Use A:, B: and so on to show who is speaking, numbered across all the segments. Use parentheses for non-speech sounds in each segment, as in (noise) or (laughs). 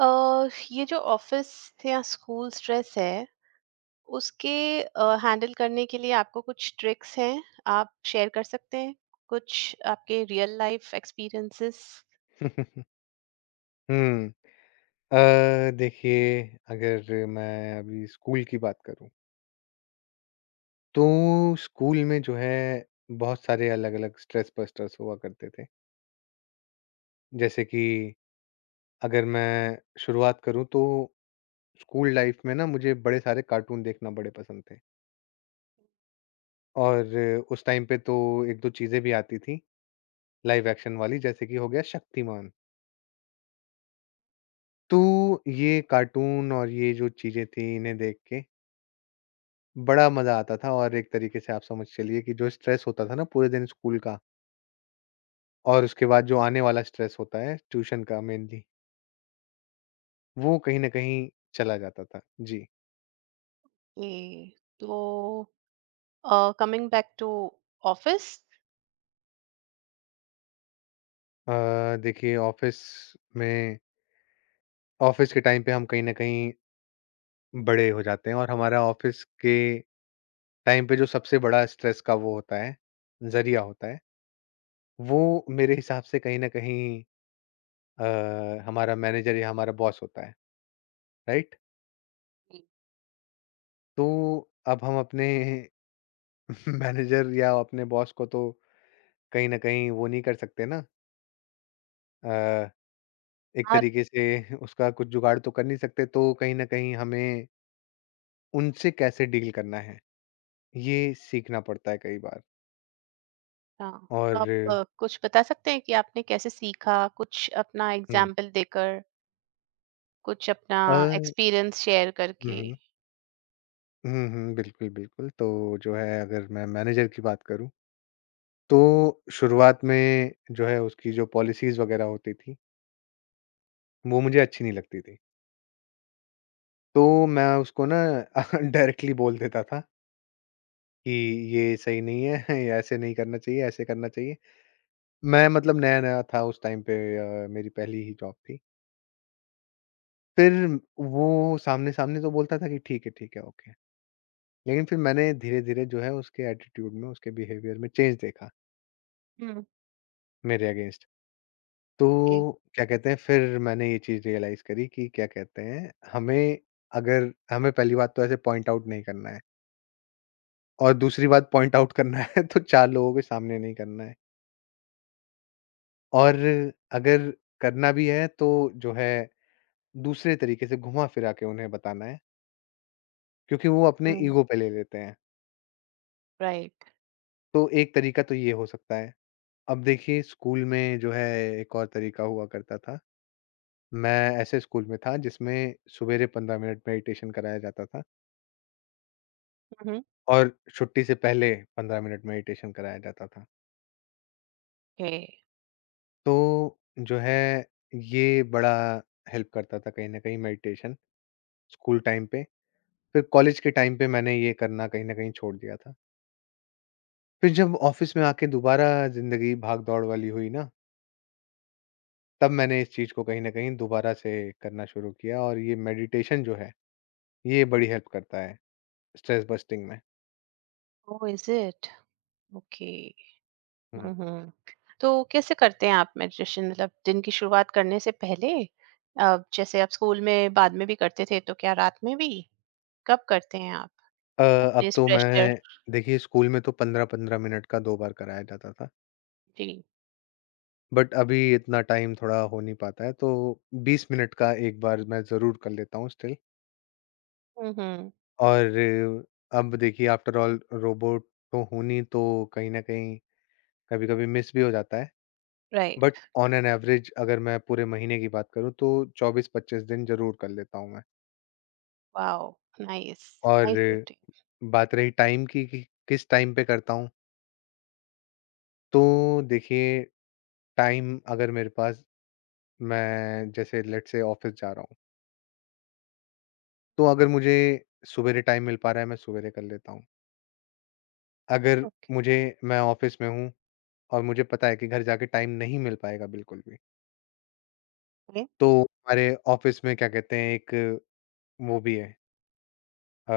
A: ये जो ऑफिस या स्कूल स्ट्रेस है उसके हैंडल करने के लिए आपको कुछ ट्रिक्स हैं, आप शेयर कर सकते हैं, कुछ आपके रियल लाइफ एक्सपीरियंसेस।
B: (laughs) हुँ। देखिए अगर मैं अभी स्कूल की बात करूँ, तो स्कूल में जो है बहुत सारे अलग-अलग स्ट्रेस बस्टर्स हुआ करते थे। जैसे कि अगर मैं शुरुआत करूँ तो स्कूल लाइफ़ में ना मुझे बड़े सारे कार्टून देखना बड़े पसंद थे और उस टाइम पे तो 1-2 चीज़ें भी आती थी लाइव एक्शन वाली, जैसे कि हो गया शक्तिमान। तो ये कार्टून और ये जो चीज़ें थी इन्हें देख के बड़ा मज़ा आता था और एक तरीके से आप समझ चलिए कि जो स्ट्रेस होता था ना पूरे दिन स्कूल का और उसके बाद जो आने वाला स्ट्रेस होता है ट्यूशन का मेनली, वो कहीं न कहीं चला जाता था। जी।
A: ए, तो कमिंग बैक टू ऑफिस।
B: देखिए में ऑफ़िस के टाइम पे हम कहीं न कहीं बड़े हो जाते हैं और हमारा ऑफ़िस के टाइम पे जो सबसे बड़ा स्ट्रेस का वो होता है, ज़रिया होता है, वो मेरे हिसाब से कहीं न कहीं अ, हमारा मैनेजर या हमारा बॉस होता है, राइट? तो अब हम अपने (laughs) मैनेजर या अपने बॉस को तो कहीं न कहीं वो नहीं कर सकते ना, अ, एक
A: आप।
B: तरीके से (laughs) उसका कुछ जुगाड़ तो कर नहीं सकते, तो कहीं न कहीं हमें उनसे कैसे डील करना है, ये सीखना पड़ता है कई बार।
A: हाँ, तो आप
B: और
A: कुछ बता सकते हैं कि आपने कैसे सीखा, कुछ अपना
B: हुँ,
A: एग्जाम्पल देकर, कुछ अपना
B: अ,
A: एक्सपीरियंस शेयर
B: हुँ,
A: करके।
B: हुँ। हुँ, हुँ, बिल्कुल, बिल्कुल। तो जो है अगर मैं मैनेजर की बात करूँ, तो शुरुआत में जो है उसकी जो पॉलिसीज़ वग़ैरह होती थी, वो मुझे अच्छी नहीं लगती थी। तो मैं उसको ना (laughs) डायरेक्टली बोल देता था कि ये सही नहीं है, (laughs) या ऐसे नहीं करना चाहिए, ऐसे करना चाहिए। मैं मतलब नया-नया था उस टाइम पे। मेरी पहली ही जॉब थी। फिर वो सामने-सामने तो बोलता था कि ठीक है, ओके। लेकिन फिर मैंने धीरे-धीरे जो है उसके एटीट्यूड में, उसके बिहेवियर में चेंज देखा
A: हम्म।
B: मेरे अगेंस्ट। तो
A: Okay.
B: क्या कहते हैं, फिर मैंने ये चीज़ रियलाइज़ करी कि क्या कहते हैं, हमें अगर हमें पहली बात तो ऐसे पॉइंट आउट नहीं करना है और दूसरी बात पॉइंट आउट करना है (laughs) तो 4 लोगों के सामने नहीं करना है। और अगर करना भी है तो जो है दूसरे तरीके से घुमा-फिरा के उन्हें बताना है, क्योंकि वो अपने
A: Mm,
B: ईगो पे ले लेते हैं।
A: right.
B: तो एक तरीका तो ये हो सकता है। अब देखिए स्कूल में जो है एक और तरीका हुआ करता था। मैं ऐसे स्कूल में था जिसमें सवेरे 15 मिनट मेडिटेशन कराया जाता था
A: Mm-hmm.
B: और छुट्टी से पहले 15 मिनट मेडिटेशन कराया जाता था।
A: Okay.
B: तो जो है ये बड़ा हेल्प करता था कहीं न कहीं मेडिटेशन स्कूल टाइम पे। फिर कॉलेज के टाइम पे मैंने ये करना कहीं न कहीं छोड़ दिया था। फिर जब ऑफ़िस में आके दोबारा ज़िंदगी भाग-दौड़ वाली हुई ना, तब मैंने इस चीज़ को कहीं न कहीं दोबारा से करना शुरू किया और ये मेडिटेशन जो है, ये बड़ी हेल्प करता है स्ट्रेस बस्टिंग में।
A: Oh, is it? Okay.
B: हुँ।
A: हुँ, हुँ। तो कैसे करते हैं आप मेडिटेशन, मतलब दिन की शुरुआत करने से पहले? जैसे आप स्कूल में बाद में भी करते थे, तो क्या रात में भी? कब करते हैं आप
B: अ, अब
A: अपने इस
B: तो मैं
A: प्रेशर?
B: देखिए स्कूल में तो 15-15 मिनट का 2 बार कराया जाता था,
A: जी।
B: बट अभी इतना टाइम थोड़ा हो नहीं पाता है, तो 20 मिनट का एक बार मैं ज़रूर कर लेता हूँ स्टिल।
A: हुँ, हुँ।
B: और अब देखिए आफ्टर ऑल रोबोट तो हूँ नहीं, तो कहीं न कहीं कभी-कभी मिस भी हो जाता है। But
A: right.
B: On an average अगर मैं पूरे महीने की बात करूँ तो 24-25 दिन ज़रूर कर लेता हूँ मैं।
A: वाओ! नाइस, नाइस
B: और
A: रूटीन।
B: बात रही टाइम की कि किस टाइम पे करता हूँ, तो देखिए टाइम अगर मेरे पास मैं जैसे लेट्स से ऑफ़िस जा रहा हूँ, तो अगर मुझे सुबेरे टाइम मिल पा रहा है मैं सुबेरे कर लेता हूँ। अगर
A: ओके।
B: मुझे मैं ऑफ़िस में हूँ और मुझे पता है कि घर जाके टाइम नहीं मिल पाएगा बिल्कुल भी,
A: हुँ,
B: तो हमारे ऑफ़िस में क्या कहते हैं एक वो भी है, अ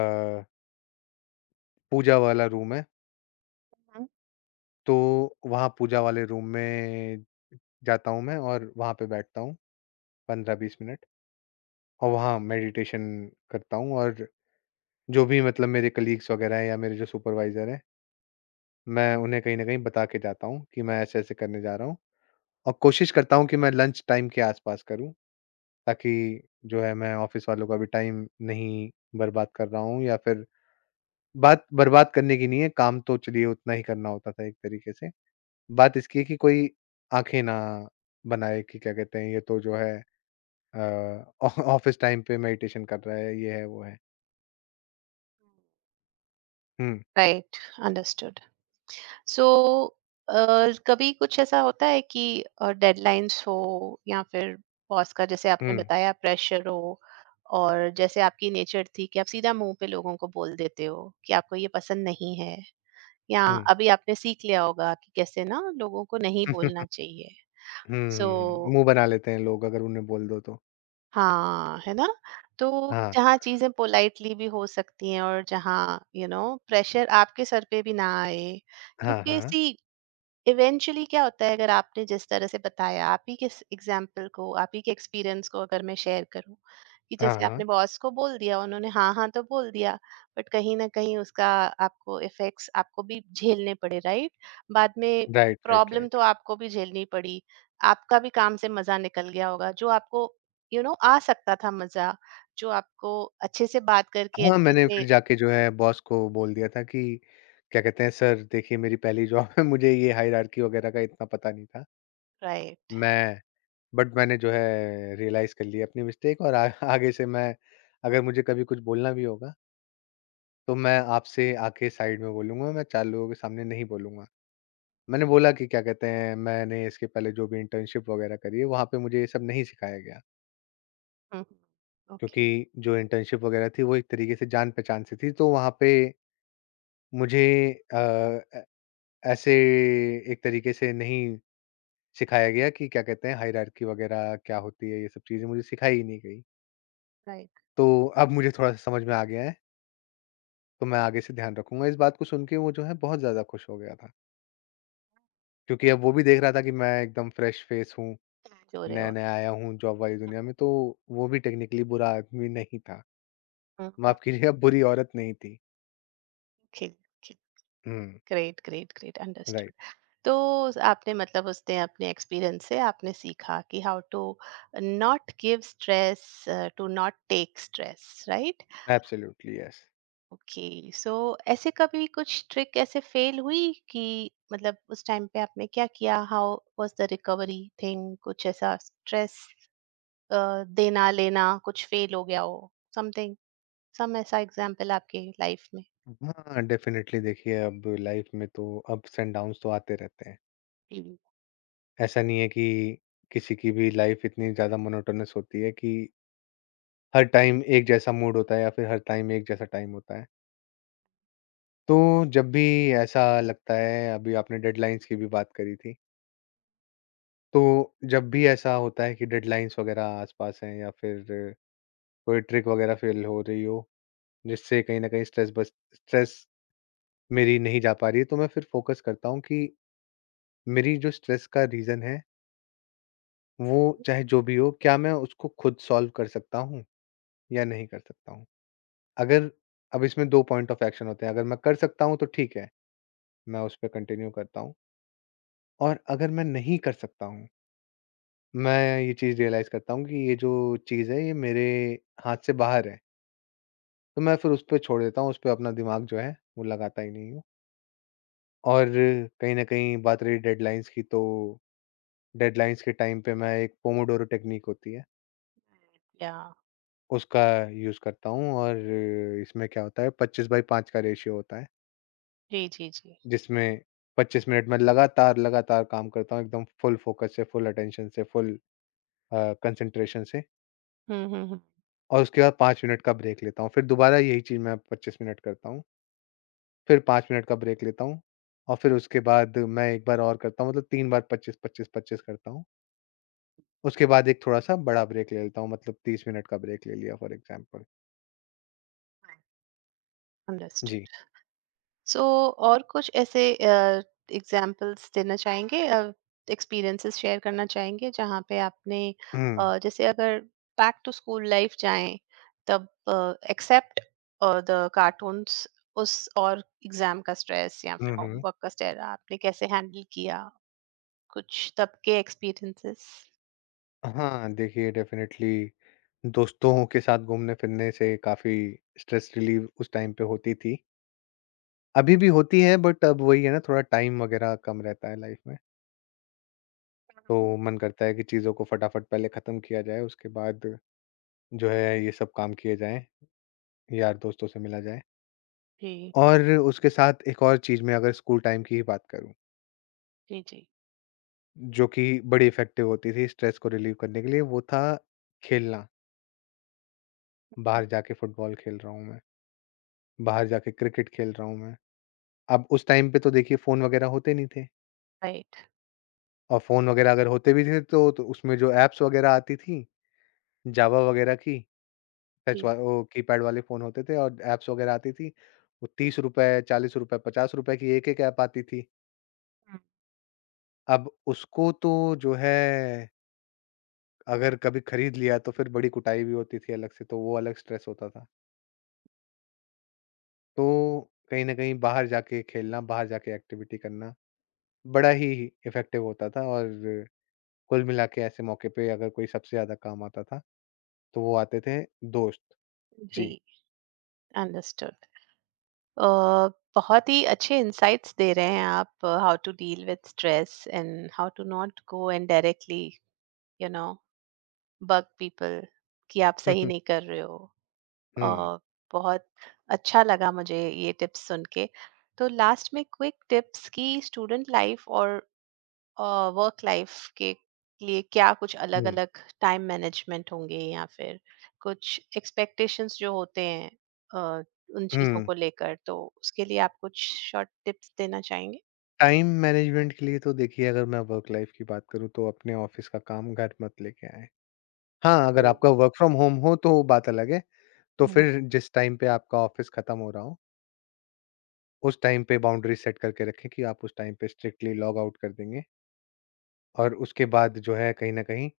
B: पूजा वाला रूम है,
A: हुँ।
B: तो वहाँ पूजा वाले रूम में जाता हूँ मैं और वहाँ पे बैठता हूँ 15-20 मिनट और वहाँ मेडिटेशन करता हूँ और जो भी मतलब मेरे कलीग्स वगैरह हैं या मेरे जो सुपरवाइज़र हैं, मैं उन्हें कहीं न कहीं बता के जाता हूँ कि मैं ऐसे-ऐसे करने जा रहा हूँ और कोशिश करता हूँ कि मैं लंच टाइम के आस-पास करूँ, ताकि जो है मैं ऑफ़िस वालों का भी टाइम नहीं बर्बाद कर रहा हूँ या फिर बात बर्बाद करने की नहीं है, काम तो चलिए उतना ही करना होता था एक तरीके से। बात इसकी है कि कोई आँखें ना बनाए कि क्या कहते हैं, ये तो जो है अ, (laughs) ऑ ऑफ़िस टाइम पे मेडिटेशन कर रहा है, ये है, वो है। हुँ,
A: राइट, अंडरस्टूड। सो अ, कभी कुछ ऐसा होता है कि डेडलाइंस हो या फिर बॉस का, जैसे आपने
B: हुँ,
A: बताया, प्रेशर हो, और जैसे आपकी नेचर थी कि आप सीधा मुंह पे लोगों को बोल देते हो कि आपको ये पसंद नहीं है, या
B: हुँ।
A: अभी आपने सीख लिया होगा कि कैसे ना लोगों को नहीं बोलना चाहिए। सो
B: हुँ, मुँह (laughs) बना लेते हैं लोग अगर उन्हें बोल दो तो।
A: हाँ, है ना? तो
B: हाँ,
A: जहाँ चीजें पोलाइटली भी हो सकती हैं और जहाँ प्रेशर आपके सर पे भी ना आए।
B: हाँ,
A: क्योंकि
B: हाँ।
A: ऐसी इवेंचुअली क्या होता है, अगर आपने जिस तरह से बताया, आप ही के एग्जाम्पल को, आप ही के एक्सपीरियंस को अगर मैं शेयर करूं, कि
B: हाँ,
A: जैसे
B: हाँ।
A: आपने बॉस को बोल दिया, उन्होंने हाँ हाँ तो बोल दिया, बट कहीं ना कहीं उसका आपको इफेक्ट्स आपको भी झेलने पड़े, राइट, बाद में।
B: Right, right,
A: problem
B: right.
A: तो आपको भी झेलनी पड़ी, आपका भी काम से मजा निकल गया होगा, जो आपको यू you नो know, आ सकता था मजा जो आपको अच्छे से बात करके
B: हाँ,
A: अच्छे
B: मैंने फिर
A: से।
B: जाके जो है बॉस को बोल दिया था कि क्या कहते हैं, सर देखिए मेरी पहली जॉब है, (laughs) मुझे ये हायरार्की वगैरह का इतना पता नहीं था।
A: राइट।
B: मैं बट मैंने जो है रियलाइज़ कर लिया अपनी मिस्टेक और आ (laughs) आगे से मैं अगर मुझे कभी कुछ बोलना भी होगा, तो मैं आपसे आके साइड में बोलूँगा, मैं 4 लोगों के सामने नहीं बोलूँगा। मैंने बोला कि क्या कहते हैं, मैंने इसके पहले जो भी इंटर्नशिप वगैरह करी है, वहाँ पे मुझे ये सब नहीं सिखाया गया।
A: हम्म।
B: क्योंकि
A: ओके।
B: जो इंटर्नशिप वगैरह थी, वो एक तरीके से जान-पहचान से थी, तो वहाँ पे मुझे अ, ए ऐसे एक तरीके से नहीं सिखाया गया कि क्या कहते हैं हायरार्की वगैरह क्या होती है, ये सब चीज़ें मुझे सिखाई ही नहीं गई।
A: राइट,
B: तो अब मुझे थोड़ा-सा समझ में आ गया है, तो मैं आगे से ध्यान रखूँगा। इस बात को सुन के वो जो है बहुत ज़्यादा खुश हो गया था, क्योंकि अब वो भी देख रहा था कि मैं एकदम फ्रेश फेस हूँ,
A: जो रहे हो आप।
B: नया-नया आया हूँ जॉब वाली दुनिया में, तो वो भी टेक्निकली बुरा आदमी नहीं था।
A: हम्म, हम्म,
B: माफ़ कीजिए, अब बुरी औरत नहीं थी।
A: ठीक, ठीक।
B: हुँ,
A: great, great, great,
B: right,
A: understood. तो आपने मतलब उसने अपने एक्सपीरियंस से आपने सीखा कि how to not give stress, to not take stress, right?
B: Absolutely yes.
A: Okay. So ऐसे कभी कुछ ट्रिक ऐसे फेल हुई कि मतलब उस टाइम पे आपने क्या किया, how was the recovery thing? कुछ ऐसा स्ट्रेस देना लेना कुछ फेल हो गया हो, समथिंग, सम ऐसा एग्जांपल आपके लाइफ में?
B: हाँ, डेफिनिटली देखिए अब लाइफ़ में तो अप्स एंड डाउन्स तो आते रहते हैं। ऐसा नहीं है कि किसी की भी लाइफ़ इतनी ज़्यादा मोनोटोनस होती है कि हर टाइम एक जैसा मूड होता है या फिर हर टाइम एक जैसा टाइम होता है। तो जब भी ऐसा लगता है, अभी आपने डेडलाइंस की भी बात करी थी, तो जब भी ऐसा होता है कि डेडलाइंस वगैरह आस-पास हैं या फिर कोई ट्रिक वगैरह फ़ेल हो रही हो, जिससे कहीं न कहीं स्ट्रेस मेरी नहीं जा पा रही है, तो मैं फिर फ़ोकस करता हूँ कि मेरी जो स्ट्रेस का रीज़न है, वो चाहे जो भी हो, क्या मैं उसको खुद सॉल्व कर सकता हूँ या नहीं कर सकता हूँ? अगर अब इसमें 2 पॉइंट ऑफ एक्शन होते हैं, अगर मैं कर सकता हूँ तो ठीक है, मैं उस पे कंटिन्यू करता हूँ और अगर मैं नहीं कर सकता हूँ मैं ये चीज़ रियलाइज़ करता हूँ कि ये जो चीज़ है ये मेरे हाथ से बाहर है। तो मैं फिर उस पे छोड़ देता हूँ, उस पे अपना दिमाग जो है वो लगाता ही नहीं हूँ। और कहीं न कहीं बात रही डेडलाइन्स की, तो डेडलाइन्स के टाइम पे मैं एक पोमोडोरो टेक्निक होती है,
A: या।
B: उसका यूज़ करता हूँ और इसमें क्या होता है 25 बाई 5 का रेशियो होता है,
A: जी, जी, जी।
B: जिसमें 25 मिनट में लगातार, लगातार काम करता हूँ एकदम फुल फ़ोकस से, फुल अटेंशन से, फुल कंसंट्रेशन से।
A: हम्म, हम्म, हम्म।
B: और उसके बाद 5 मिनट का ब्रेक लेता हूँ। फिर दोबारा यही चीज़ मैं 25 मिनट करता हूँ, फिर 5 मिनट का ब्रेक लेता हूँ और फिर उसके बाद मैं 1 बार और करता हूँ, मतलब 3 बार 25-25-25 करता हूँ। उसके बाद एक थोड़ा-सा बड़ा ब्रेक ले लेता हूँ, मतलब 30 मिनट का ब्रेक ले लिया फॉर एग्ज़ाम्पल। जी।
A: अंडरस्टूड। सो और कुछ ऐसे एग्जाम्पल्स देना चाहेंगे, एक्सपीरियंसेस शेयर करना चाहेंगे जहाँ पे आपने,
B: हुँ।
A: जैसे अगर बैक टू स्कूल लाइफ जाएं, तब एक्सेप्ट द कार्टून्स उस और एग्जाम का स्ट्रेस या फिर
B: हुँ, हुँ।
A: होमवर्क का स्ट्रेस आपने कैसे हैंडल किया? कुछ तब के एक्सपीरियंसेस।
B: हाँ, देखिए डेफ़िनेटली दोस्तों के साथ घूमने-फिरने से काफ़ी स्ट्रेस रिलीव उस टाइम पे होती थी। अभी भी होती है, बट अब वही है ना, थोड़ा टाइम वग़ैरह कम रहता है लाइफ़ में। तो मन करता है कि चीज़ों को फटाफट पहले ख़त्म किया जाए, उसके बाद जो है ये सब काम किए जाएँ, यार-दोस्तों से मिला जाए।
A: जी,
B: और उसके साथ एक और चीज़ मैं अगर स्कूल टाइम की ही बात करूँ,
A: जी, जी।
B: जो कि बड़ी इफ़ेक्टिव होती थी स्ट्रेस को रिलीव करने के लिए, वो था खेलना। बाहर जाके फुटबॉल खेल रहा हूँ मैं, बाहर जाके क्रिकेट खेल रहा हूँ मैं। अब उस टाइम पे तो देखिए फ़ोन वगैरह होते नहीं थे
A: राइट।
B: और फ़ोन वगैरह अगर होते भी थे तो उसमें जो ऐप्स वगैरह आती थी, जावा वगैरह की, टच
A: जी,
B: वा वो कीपैड वाले फ़ोन होते थे और ऐप्स वगैरह आती थी। वो ₹30, ₹40, ₹50 की एक-एक ऐप आती थी। अब उसको तो जो है अगर कभी खरीद लिया तो फिर बड़ी कुटाई भी होती थी अलग से, तो वो अलग स्ट्रेस होता था। तो कहीं न कहीं बाहर जाके खेलना, बाहर जाके एक्टिविटी करना बड़ा ही इफ़ेक्टिव होता था और कुल मिला के ऐसे मौके पे अगर कोई सबसे ज़्यादा काम आता था, तो वो आते थे दोस्त।
A: जी।
B: जी।
A: अंडरस्टूड। अ, बहुत ही अच्छे इंसाइट्स दे रहे हैं आप, how to deal with stress and how to not go and directly you know bug people कि आप सही
B: (laughs)
A: नहीं कर रहे हो।
B: हुँ,
A: अ,
B: हुँ। हुँ।
A: बहुत अच्छा लगा मुझे ये टिप्स सुन के। तो लास्ट में क्विक टिप्स कि स्टूडेंट लाइफ और वर्क लाइफ के लिए क्या कुछ अलग
B: हुँ।
A: अलग टाइम मैनेजमेंट होंगे या फिर कुछ एक्सपेक्टेशंस जो होते हैं, अ, उन चीजों
B: हुँ।
A: को लेकर, तो उसके लिए आप कुछ शॉर्ट टिप्स देना चाहेंगे?
B: टाइम मैनेजमेंट के लिए तो देखिए अगर मैं वर्क लाइफ की बात करूँ तो अपने ऑफिस का काम घर मत लेके आएँ। हाँ, अगर
A: हम्म,
B: आपका वर्क फ्रॉम होम हो तो बात अलग है। तो
A: हम्म,
B: फिर जिस टाइम पे आपका ऑफिस खत्म हो रहा हो, उस टाइम पे बाउंड्री सेट करके रखें कि आप उस टाइम पे स्ट्रिक्टली लॉग आउट कर देंगे और उसके बाद जो है कहीं न कहीं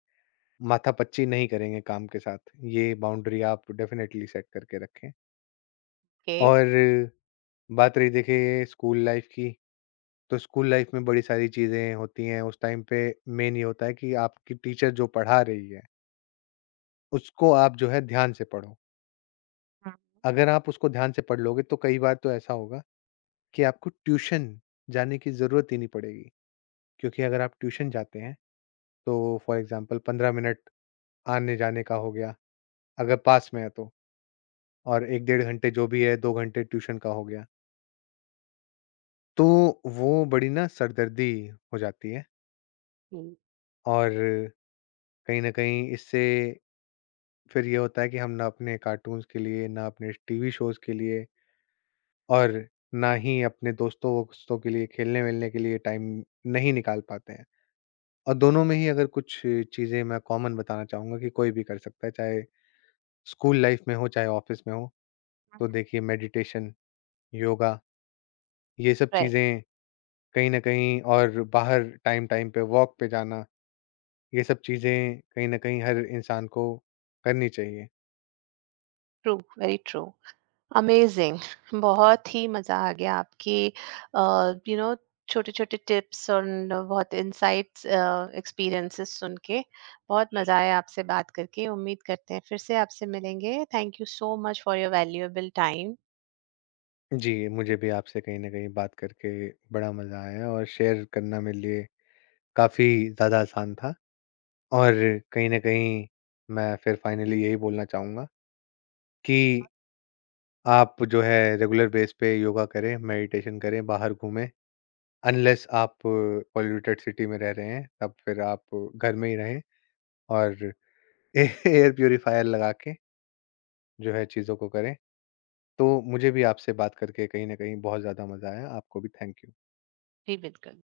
B: माथापच्ची नहीं करेंगे काम के साथ। ये बाउंड्री आप डेफिनिटली सेट करके रखें।
A: ओके।
B: और बात रही देखिए स्कूल लाइफ की, तो स्कूल लाइफ में बड़ी सारी चीज़ें होती हैं, उस टाइम पे मेन ये होता है कि आपकी टीचर जो पढ़ा रही है, उसको आप जो है ध्यान से पढ़ो। अगर आप उसको ध्यान से पढ़ लोगे तो कई बार तो ऐसा होगा कि आपको ट्यूशन जाने की ज़रूरत ही नहीं पड़ेगी। क्योंकि अगर आप ट्यूशन जाते हैं तो फॉर एग्ज़ाम्पल 15 मिनट आने-जाने का हो गया, अगर पास में है तो, और 1 डेढ़ घंटे जो भी है 2 घंटे ट्यूशन का हो गया। तो वो बड़ी ना सरदर्दी हो जाती है
A: हम्म।
B: और कहीं न कहीं इससे फिर ये होता है कि हम ना अपने कार्टून्स के लिए, ना अपने टीवी शोज़ के लिए और ना ही अपने दोस्तों-वोस्तों के लिए खेलने-वेलने के लिए टाइम नहीं निकाल पाते हैं। और दोनों में ही अगर कुछ चीज़ें मैं कॉमन बताना चाहूँगा कि कोई भी कर सकता है, चाहे स्कूल लाइफ़ में हो, चाहे ऑफ़िस में हो। तो देखिए मेडिटेशन, योगा, ये सब
A: राइट।
B: चीज़ें कहीं न कहीं, और बाहर टाइम-टाइम पे वॉक पे जाना, ये सब चीज़ें कहीं न कहीं हर इंसान को करनी चाहिए।
A: True, very true. अमेजिंग! बहुत ही मज़ा आ गया आपकी अ, यू नो छोटे-छोटे टिप्स और न बहुत इनसाइट्स, एक्सपीरियंसेस सुन के। बहुत मज़ा आया आपसे बात करके। उम्मीद करते हैं फिर से आपसे मिलेंगे। Thank you so much for your valuable time.
B: जी, मुझे भी आपसे कहीं न कहीं बात करके बड़ा मज़ा आया और शेयर करना मेरे लिए काफ़ी ज़्यादा आसान था। और कहीं न कहीं मैं फिर फाइनली यही बोलना चाहूँगा कि आप जो है रेगुलर बेस पे योगा करें, मेडिटेशन करें, बाहर घूमें। अनलेस आप पॉल्यूटेड सिटी में रह रहे हैं, तब फिर आप घर में ही रहें और (laughs) एयर प्यूरिफायर लगा के जो है चीज़ों को करें। तो मुझे भी आपसे बात करके कहीं न कहीं बहुत ज़्यादा मज़ा आया। आपको भी थैंक यू।
A: जी, बिल्कुल।